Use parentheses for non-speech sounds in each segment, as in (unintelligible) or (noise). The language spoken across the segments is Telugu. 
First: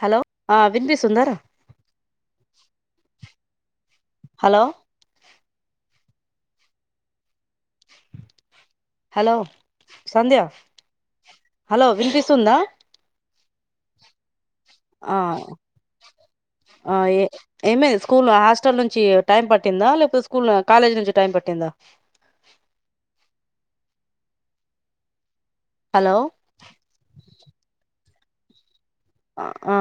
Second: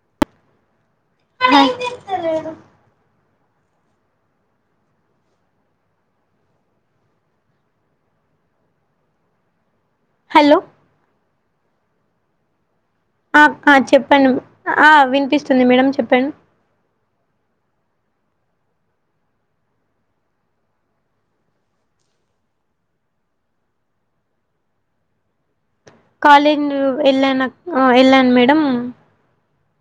హలో విన్పిి సుందరా hi hello hello Sandhya hello hello వినిపిస్తుంద ఆ ఆక్క చెప్పండ్ ఆ ఆ ఏ ఏమ్ స్కూల్ హాస్టల్ నుంచీ టైం పట్టిందా లేకపోతే స్కూల్ కాలేజ్ నుంచి టైం పట్టిందా హలో కాలేజ్ను ఎల్లాన్ అ ఎల్లాన్ మేడమ్ ఆ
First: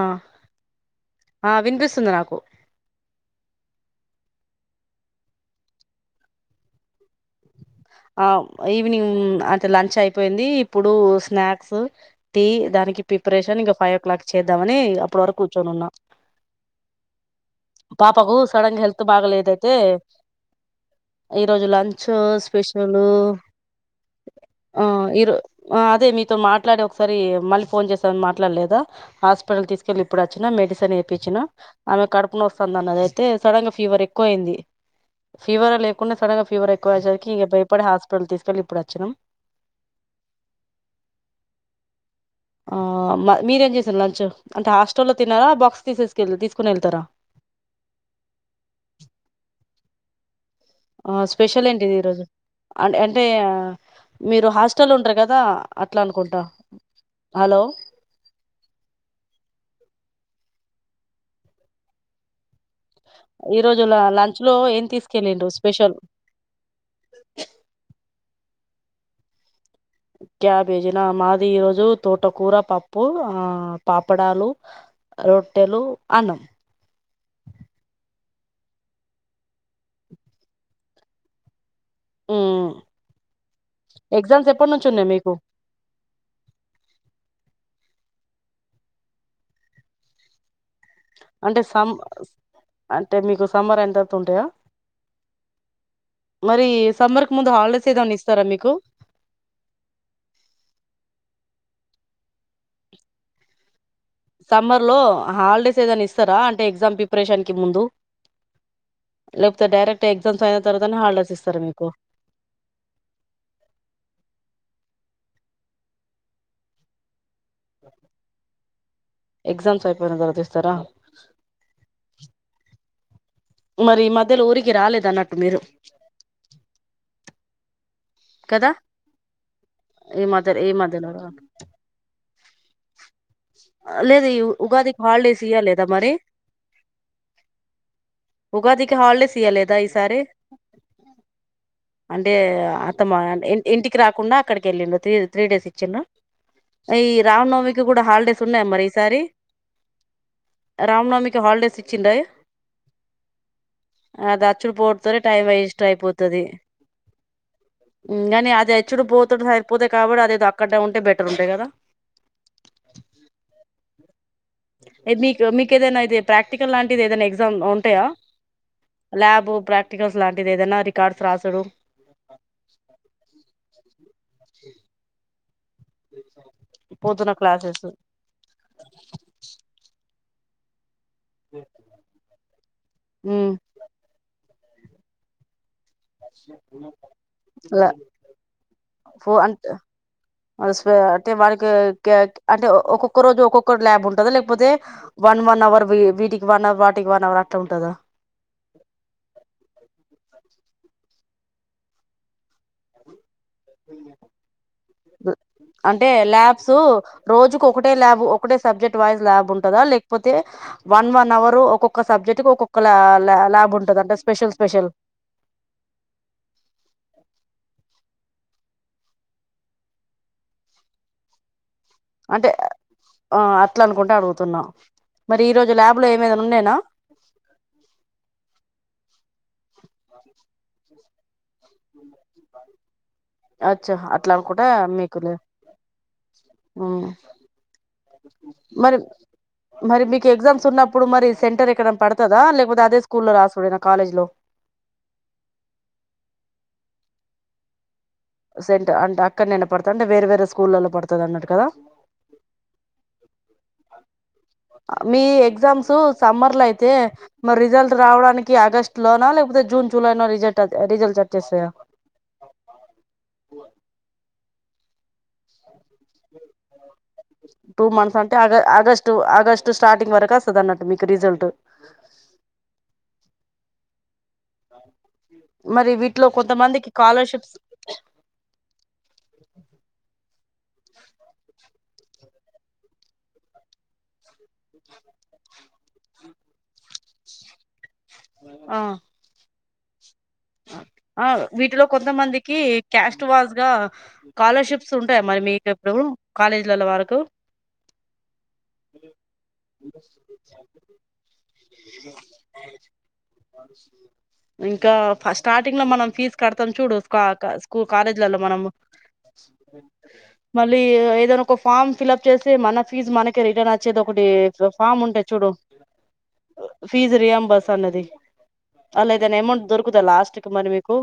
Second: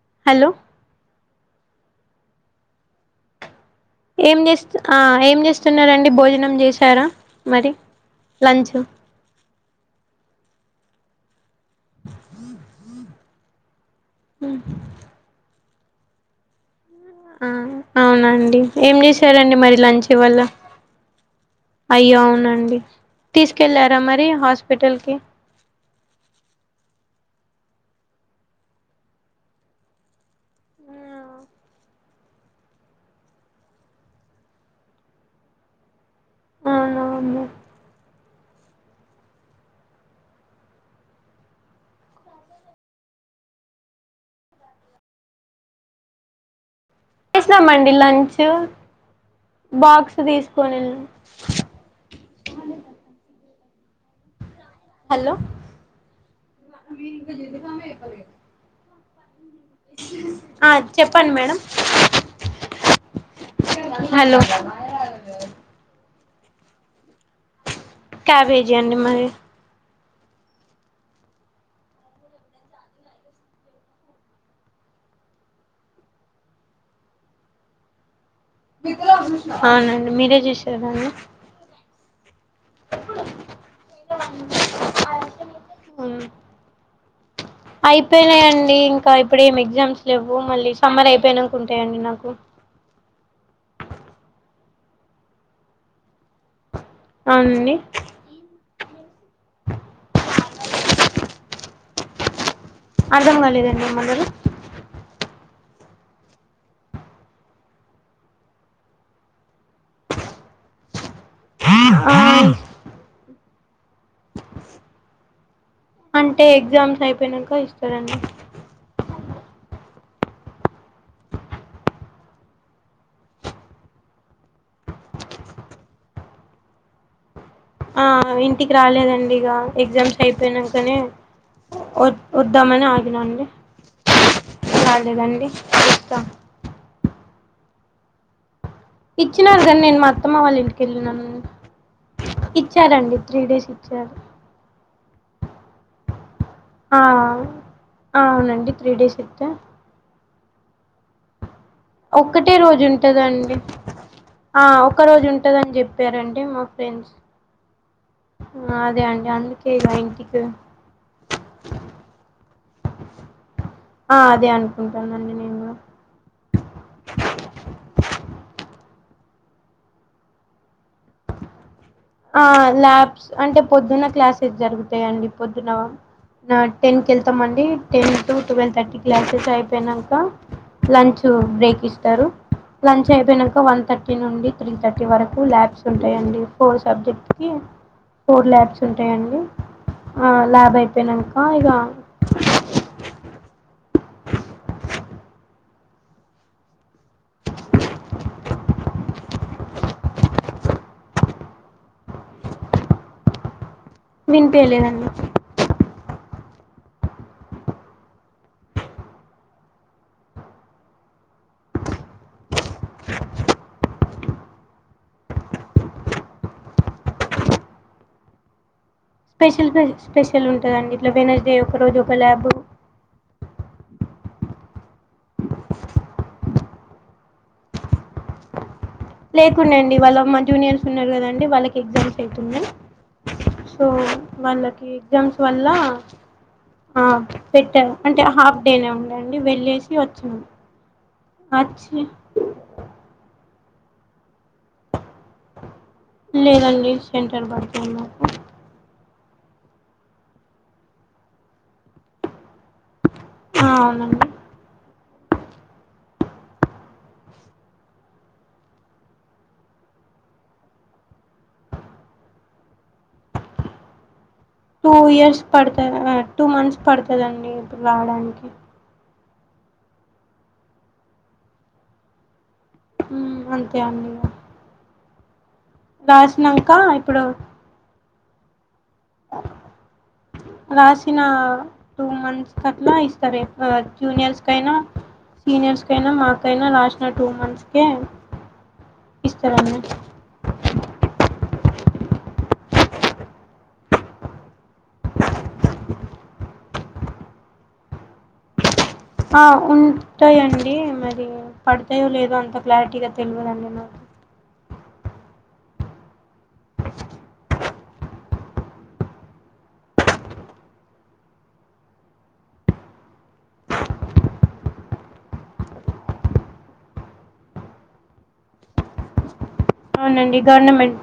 ఆ వినిపిస్తుంది నాకు ఏం చేస్తు ఏం చేస్తున్నరండి భోజనం జెసారా అ ఈవినింగ్ తే లంచ్ అయిపోయిందీ ఇప్పుడూ స్నాక్ క్స్ టీ దానికి ప్రిపరేషన్ ఇంక ఫైవ్ క్లాక్ చేద్దామనీ అప్పడవరకూర్చొని ఉన్నా ఆ పాపకు అవునండి సడన్ గా ఏం హెల్త్ చేశారండి బాగలేదయితే మరి లంచ్ ఇవళ ఈ రోజు లంచ్ అయ్యో అవునండి (unintelligible) తీసుకెళ్ళారా మరి ఆ హాస్పిటల్కి ఈరో ఆ అదే మీతో మాట్లాడి ఒకసరీ మలి ఫోన్ చేసి ఏం మాట్లాడలేదా హాస్పిటల్ తీసుకెళ్లి ఇప్పుడ చ్చిన మెడిసిన్ ఏపిచ్చిన ఆమె కడుపునొస్తంది అన్నది అయితే సడన్ గా ఫీవర్ ఎక్కువైంది ఫీవరె లేక్ ఉన్న సడన్గ ఫీవర్ ఎక్కువైయెసరికీ అవునవును ఇగ బయప్ తీసుకెళ్ళి ఇప్పుడ్ అచ్చినం ఆ మీరేం చేసారు లంచ్ అంటె హాస్టల్లో తిన్నారా బాక్స్ తీసేసుకెళ్ తీసుకునెళ్ళి చేసినామండి లంచ్ బాక్స్ తీస్ ఆ స్పెషల్ ఏంటిది ఈరోజు అంట్ అంటే మీరు హాస్ట్ టెలు ఉంటరు హలో కదా అట్ల అనుకుంట హాలో ఆ చెప్పండ్ మేడం ఈ రోజులా లంచ్ హలో లో ఏం తీసుకెళ్ళిండ్రు స్పెషల్ క్యాబేజీ అండి మాది క్యాబేజీ నా మాది ఈరోజు తోటకూర పప్పు ఆ పాపడాలు రొట్టెలు అన్నం అవునండి మీరే చేసారా అండి హ్మ్ ఎగ్జామ్స్ ఎప్పట్నుంచి ఉన్నయ్ మీకు అయిపోయినయండీ ఇంకా ఇప్పుడు ఏమి ఎగ్జామ్స్ లేవ్వు మళ్ళి సమ్మర్ అంటే సమ్ అయిపోయినకుంటయండి నాకు అంటే మీకు సమ్మర్ ఎండ్ అవుతుంటాయా మరి సమ్మర్ కి ముందు అవునండి హాలిడేస్ ఏదనా ఇస్తారా మీకు అర్ధం కాలేదండీ సమ్మర్ లో హాలిడేస్ దని ఇస్తారా అంటే ఎగ్జామ్ ప్రిపరేషన్ కి ముందు లేకపోతే డైరెక్ట్ ఎగ్జామ్స్ అయిన తర్వాతని హాలిడేస్ ఇస్తారా మీకు కు ఆ అంటే ఎగ్జామ్స్ అయిపోయిన ఇస్తారండి ఎక్జామ్స్ అయిపోయినా తర్వాత ఇస్తారా మరి ఈ మధ్యలో ఊరికి రాలేదు అన్నట్టు మీరు ఆ కదా ఇంటికి రాలేదండి ఇక ఎగ్జామ్స్ ఈ మధ్య ఈ అయిపోయినాకనే మధ్యలో రా- వద్దామని ఆగినండి ఆ లేదు ఈ ఉగాది కి హాలిడేస్ ఇయ్యలేదా మరి ఇస్తా ఉగాదికి హాలిడేస్ ఇచ్చినారు ఇవ్వలేదా కానీ నేను మా ఈసారి అత్తమ్మ వాళ్ళ ఇంటికి వెళ్ళినాను అంటే అత ఇచ్చారండి త్రీ డేస్ ఇంటికి ఇచ్చారు రాకుండా అక్కడికి వెళ్ళండ త్ర త్రీ డేస్ ఇచ్చిండ్ర ఆ ఈ రామనవమికి కూడా హాలిడేస్ అవునండి త్రీ డేస్ ఇస్తతే రామ్నవమికి హాలిడేస్ చ్చి ఒక్కటే రోజు ఉంటదండి అది ఆ ఒక్క అచ్చడిపోడితేనే రోజు టైం ఉంటదని వేస్ట్ చెప్పారండి అయిపోతుది మా ఫ్రెండ్స్ కాని అది అదే అచ్చడి అండి పోత అందుకే సరిపోతే ఇగ కాబట్టి అది ఇంటికి అక్కడ ఉంటే బెటర్ ఉంటాయి కదా ఆ అదే అనుకుంటానండి మీకు నేను మీకు కూడా ఏదైనా ప్రాక్టికల్ లాంటిది ఏదైనా ఎగ్జామ్ ఉంటాయా ల్యాబ్ ప్రాక్టికల్స్ లాంటిది ఏదైనా రికార్డ్స్ రాసుడు ఆ ల్యాబ్స్ అంటే పొద్దున్న క్లాసెస్ జరుగుతాయండి ఆ టెన్ కి పోతున్న వెళ్తాం అండి classes ten to twelve thirty classes అయిపోయానాక లంచ్ బ్రేక్ ఇస్తారు లంచ్ అయిపోనాక వన్ థర్టీ నుండి త్రీ థర్టీ వరకు ల్యాబ్స్ ఉంటాయండి ఫోర్ సబ్జెక్ట్కి ఫోర్ ల్యాబ్స్ ఫో ఉంటాయండి అంటే ల్యాబ్ అంటే అయిపోయినాక ఇక ఒక్కొక్కరు ల్యాబ్ ఉంటందా లేకపోతే వన్ వన్ అవర్ వీటికి వన్ అవర్ వాటికి వన్ అవర్ అట్లా ఉంటందా వినిపయలేదండి సో రోజుకు ఒకటే ల్యాబ్ ఒకటే సబ్జెక్ట్ వైస్ ల్యాబ్ ఉంటందా లేకపోతే వన్ వన్ అవర్ ఒక్కొక్క సబ్జెక్ట్ ఒక్కొక్క ల్యాబ్ ఉంటంది అంటే స్పెషల్ స్పెషల్ స్పెషల్ స్పెషల్ ఉంటుందండి ఇట్లా వెడ్నెస్ డే ఒకరోజు ఒక ల్యాబ్ అంటే ఆ అట్లా అనుకుంటే అడుగుతున్నా మరి ఈ రోజు ల్యాబ్ లో ఏమేదనా ఉన్నాేనా లేకుండే అండి వాళ్ళ మా జూనియర్స్ ఉన్నారు కదండి వాళ్ళకి ఎగ్జామ్స్ అవుతుంది సో అచ్చా అట్లా అనుకుంటే వాళ్ళకి మీకు లే ఎగ్జామ్స్ వల్ల అ ఉమ్. పెట్టమ్ అంటే హాఫ్ డేనే మరి ఉందండి వెల్లేసి మరి మీకు వచ్చాము ఎగ్జామ్స్ ఉన్నప్పుడు మరి సెంటర్ వచ్చి కాలేజ్లో లేదండి సెంటర్ పడుతున్నా సెంట అంటే అక్కడ నేన పడతా అంటే వేరే వేరే స్కూళ్ళలో పడుతది అన్నర్ కదా ఆ అవునండి మీ ఎగ్జామ్స్ సమ్మర్ లో అయితే మరి రిజల్ట్ రావడానికి ఆగస్ట్ లోన లేకపోతే జూన్ జూలైలో రిజల్ట్ రిజల్ట్ చచ్చేస్తాయా టూ ఇయర్స్ పడత టూ మంత్స్ పడుతుందండి ఇప్పుడు రావడానికి స్టు ఆగస్టు స్టార్టింగ్ వరకు వస్తది అన్నట్టు మీకు రిజల్ట్ ఉ అంతే అండి ఇగ మరి వీటిలో కొంతమందికి స్కాలర్షిప్స్ రాసిన టూ మంత్స్ కట్లా ఇస్తారు జూనియర్స్ తైనా సీనియర్స్ మీకైనా మాకైనా రాసిన టూ మంత్స్ ఓక ఇస్తారండి అవు వీటిలో కొంతమందికి క్యాస్ట్ వాజ్ గా స్కాలర్షిప్స్ ఉంటాయి మరి మీకు ఇప్పుడు కాలేజీలలో వరకు అ ఉంటాయండి మరి పడ్డాయో లేదో అంత క్లారిటీగా తెల్వదండి నాకు ఇంకా స్టార్టింగ్ లో మనం ఫీజ్ కడతం చూడు స్కా కాశ కాలేజ్లలో మనం మళ్ళీ ఏదైనా ఒక ఫామ్ ఫీలఫ్ చేసి మన ఫీజ్ మనకే రిటర్న్ వచ్చేది ఒకటి ఫామ్ ఉంటే చూడు ఫీజ్ రియాబస్ అన్నది అలా ఏదైనా అమౌంట్ దొరుకుత్ కుదా లాస్ట్ అవునండి కి మరి మీకు గవర్నమెంట్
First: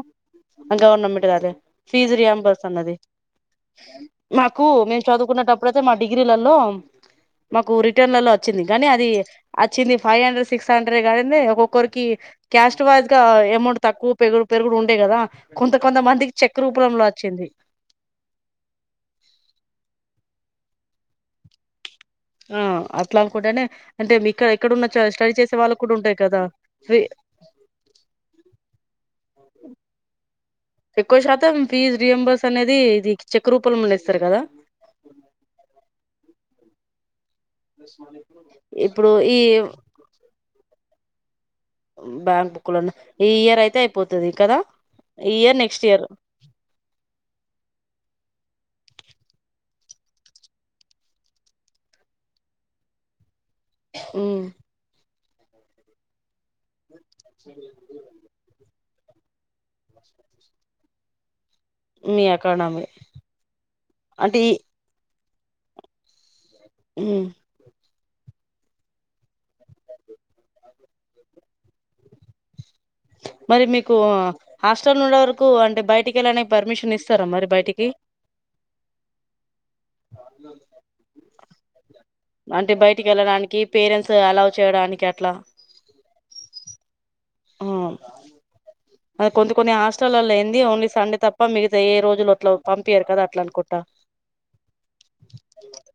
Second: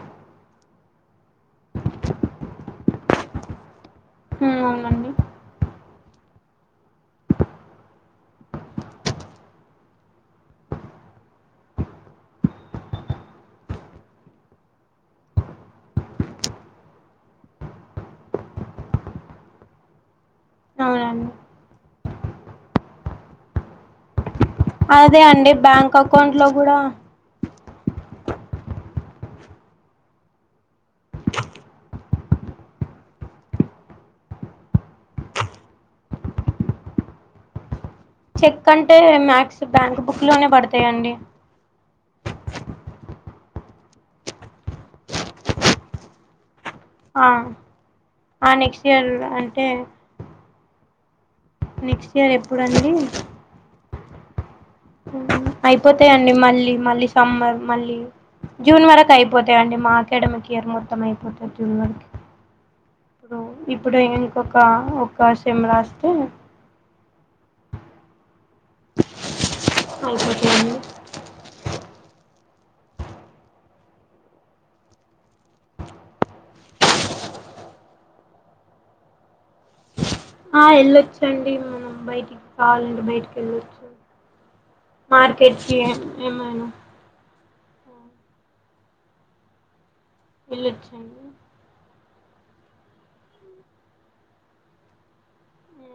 అది గవర్నమెంట్ కాదే ఫీజ్ రియాంబర్స్ అన్నది ఉమ్ మాకు మేము అవునండి చదువుకున్నటప్పుడు అయితే మా డిగ్రీలలో మాకు రిటర్న్లల వచ్చింది కానీ అది వచ్చింది ఫైవ్ హండ్రెడ్ సిక్స్ హండ్రెడ్ కాని ఒక్కొక్కరికి క్యాస్ట్ వైజ్ గా అమౌంట్ తక్కువ పెగు పెరుగుడు ఉండే కదా కొంత కొంత మందికి చెక్ రూపంలో వచ్చింది అవునండి ఆ అట్లా అనుకుంటనే అంటే మీక ఇక్కడున్న చ అదే స్టడీ అండి చేసే వాళ్ళకు కూడా బ్యాంక్ ఉంటాయి అకౌంట్ కదా లో కూడా ఫీ ఎక్కువ శాతం ఫీజ్ రియంంబర్స్ అనేది ఇది చెక్ రూపంలనే ఇస్తారు కదా చెక్ అంటే ఇప్పుడు ఈ మ్యాక్స్ బ్యాంక్ బుక్ లోనే పడుతుంది అంతే అండి బ్యాంక్ బుక్ లల్ల ఈ ఇయర్ అయితే అయిపోతది కదా ఈ ఇయర్ నెక్స్ట్ ఇయర్ ఆ ఆ నెక్స్ట్ ఇయర్ అంటే నెక్స్ట్ ఇయర్ ఎప్పుడుండి ఉ అయిపోతాయండి మళ్ళీ మళ్ళీ సంబర్ మళ్ళీ జూన్ వరకు అయిపోతాయండి మా అకాడమిక్ ఇయర్ మొత్తం అయిపోతంది మీ ఎకానమీ ఇప్పుడు ఇప్పుడు అంటే ఈ ఇంకొక ఒక టెమెరాస్త అ అవును మరి మీకు హాస్టల్ ఉండే వరకు అంటే బయటికి వెళ్ళనే పర్మిషన్ ఇస్తారా మరి బయటికి ఆ వెళ్ళొచ్చండి బయటికి అంటే కావాలంటే బయటికి వెళ్ళడానికి వెళ్ళొచ్చు పేరెంట్స్ అలవ్ చేయడానికి అట్లా మార్కెట్కి ఏమైనా ఆ అదిే కొంత కొన్ని ఆశ హాస్టల్ లల్లా ఏంది ఓన్లీ సండే వెళ్ళొచ్చండి తప్పిగా ఏ రోజు కొన్నిటిలో పంపియారు కదా అట్లా అనుకుంటా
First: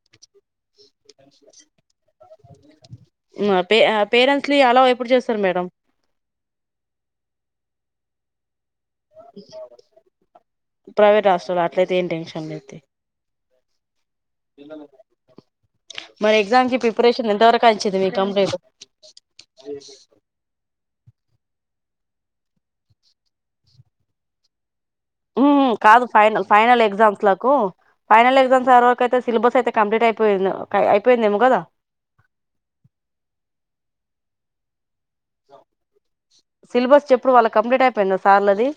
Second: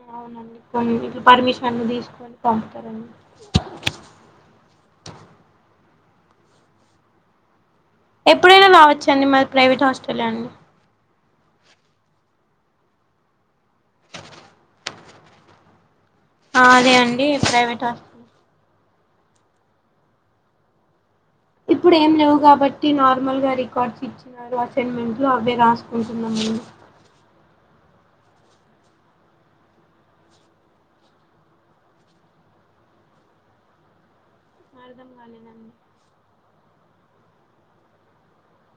ఆ అవునండి కొన్ని ఇట్లా పర్మిషన్లు తీసుకొని పంపుతారండి మా పేరెంట్స్లు నీ అల్లో ఎప్పుడు చేస్తారు మేడం ఎప్పుడైనా రావచ్చు అండి మాది ప్రైవేట్ హాస్టల్ అండి స్టాల్ ఆ అట్లయితే ఏం టెన్షన్లేదు తి మరి ఎగ్జామ్ కి అదే అండి ప్రిపరేషన్ ఎంత వరకు ప్రైవేట్ అంచిేది మీ హాస్టల్ కంప్లీట్ అ ఇప్పుడు ఏం లేవు కాబట్టి నార్మల్ గా రికార్డ్స్ ఇచ్చినారు అసైన్మెంట్లు ఉ అవే కాదు ఫైనల్ రాసుకుంటున్నామండి ఫైనల్ ఎగ్జామ్స్ లకు ఫైనల్ ఎగ్జామ్స్ ఏది వరకు అయితే సిలబస్ అయితే కంప్లీట్ అయిపోయింది అయిపోయింద ఏమో కదా కంప్లీట్ కాలేదండీ సిలబస్ చెప్పుడు వాళ్ళ కంప్లీట్ అయిపోయిందా సార్లది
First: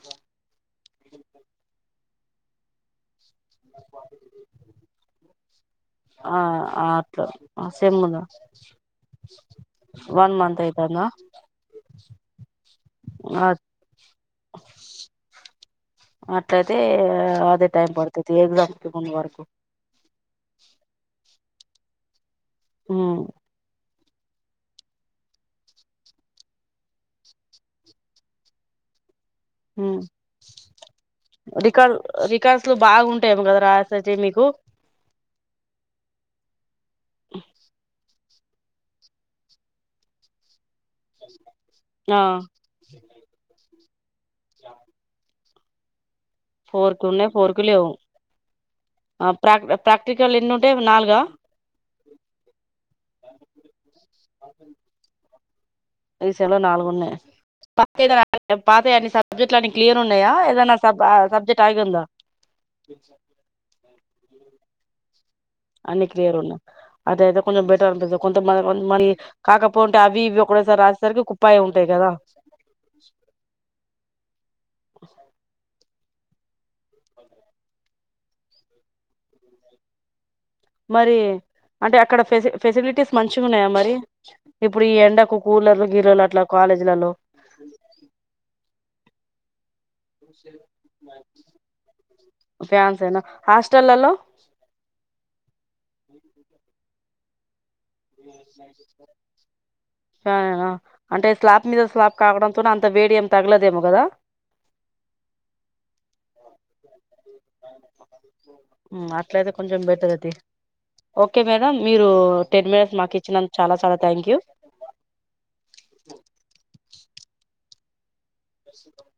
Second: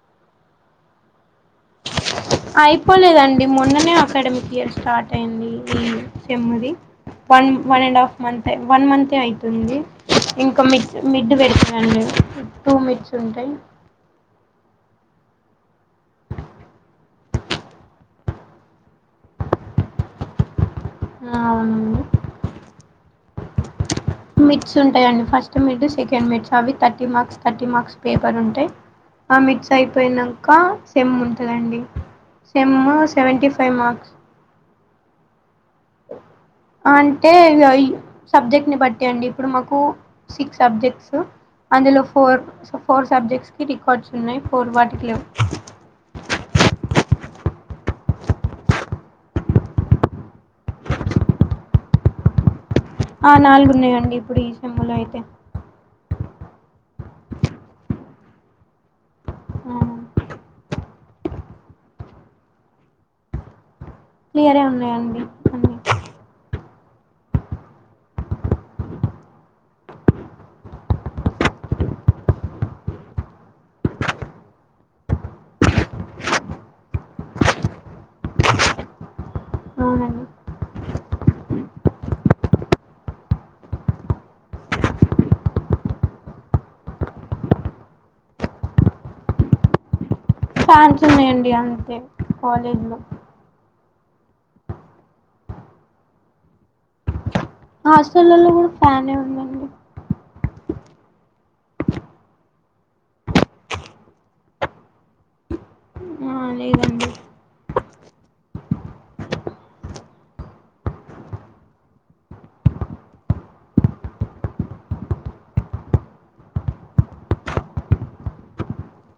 అయిపోలేదండి మొన్ననే అకాడమిక్ ఇయర్ స్టార్ట్ అయింది ఈ ఆ సేమ్ ది అట్లా one one and same half ఉందా మంత్ వన్ మంత్ ఏ అవుతుంది వన్ మంత్ ఇంకా మిడ్ అయితాందా మిడ్ పెడుతున్నారు టూ మిడ్స్ ఉంటాయి అట్లయితే అదే టైం పడుతది ఎగ్జామ్ కి ముందు వరకు అవునండి అ మీడ్స్ ఉంటాయండి ఫస్ట్ మిడ్ సెకండ్ మిట్స్ అవి thirty marks thirty marks paper ఉంటాయి ఆ మీడ్స్ ఉమ్ అయిపోయినాక సెమ్ ఉంటుందండి రికార్ రికార్డ్స్ లో సెమ్ బాగుంటాయేమో సెవెంటీ కదా ఫైవ్ మార్క్స్ రాసేటివి మీకు అంటే ఇ సబ్జెక్ట్ ని బట్టి అండి ఇప్పుడు మాకు సిక్స్ సబ్జెక్ట్ అందులో ఆ ఫోర్ ఫోర్ సబ్జెక్ట్స్ కి రీ కార్డ్స్ ఉన్నాయి ఫోర్ వాటికి లేవు ఫోర్ కు ఉన్నాయి ఫోర్ కు లేవు ప్రాక్ ప్రాక్టికల్ ఎన్నిఉంటయి నాలుగా ఆ నాలుగున్నాయండి ఇప్పుడు ఈ చెమ్ములో అయితే చెమ్ములో నాలుగు ఉన్నాయి పాటే ద పాత అన్ని సర్దు సబ్జెట్లన్ని క్లియరున్నయా ఏదైనా పే సబ్జెక్ట్ ఆయిగాంద క్లియరే ఉన్నాయండి అన్ని క్లియర్ ఉన్నాయ్ అదయితే కొంచెం బెటర్ ఉంటది కొంత మ మరి కాకపోతే ఉంటే అవి ఇవి ఒక్కటే సారి రాసేసరికి కుప్పాయి ఉంటాయి కదా అవునండి మరి అంటే అక్కడ పేసి ఫెసిలిటీస్ మంచి ఉన్నాయా మరి ఇప్పుడు ఈ ఎండకు కూలర్లు గిలర్లు అట్లా కాలేజీలలో ఫ్యాన్స్ ఉన్నాయండి అంతే కాలేజ్ లో ఫ్యాన్స్ హేన హస్ట్ స్టల్లలో మా హాస్టలలో కూడా ఫ్యానే ఉందండి ఫ్యానేనా అంటే స్లాబ్ మీద స్లాబ్ కాగడంతోనే అంత వేడి ఏమి తగలదేమో కదా ఆ లేదండి హు అట్లయితే కొంచెం బెటర్ అది ఓకే మేడం మీరు టెన్ మినిట్స్ మాకు ఇచ్చినంత చాలా చాలా థ్యాంక్ యూ మెర్సీ కమ్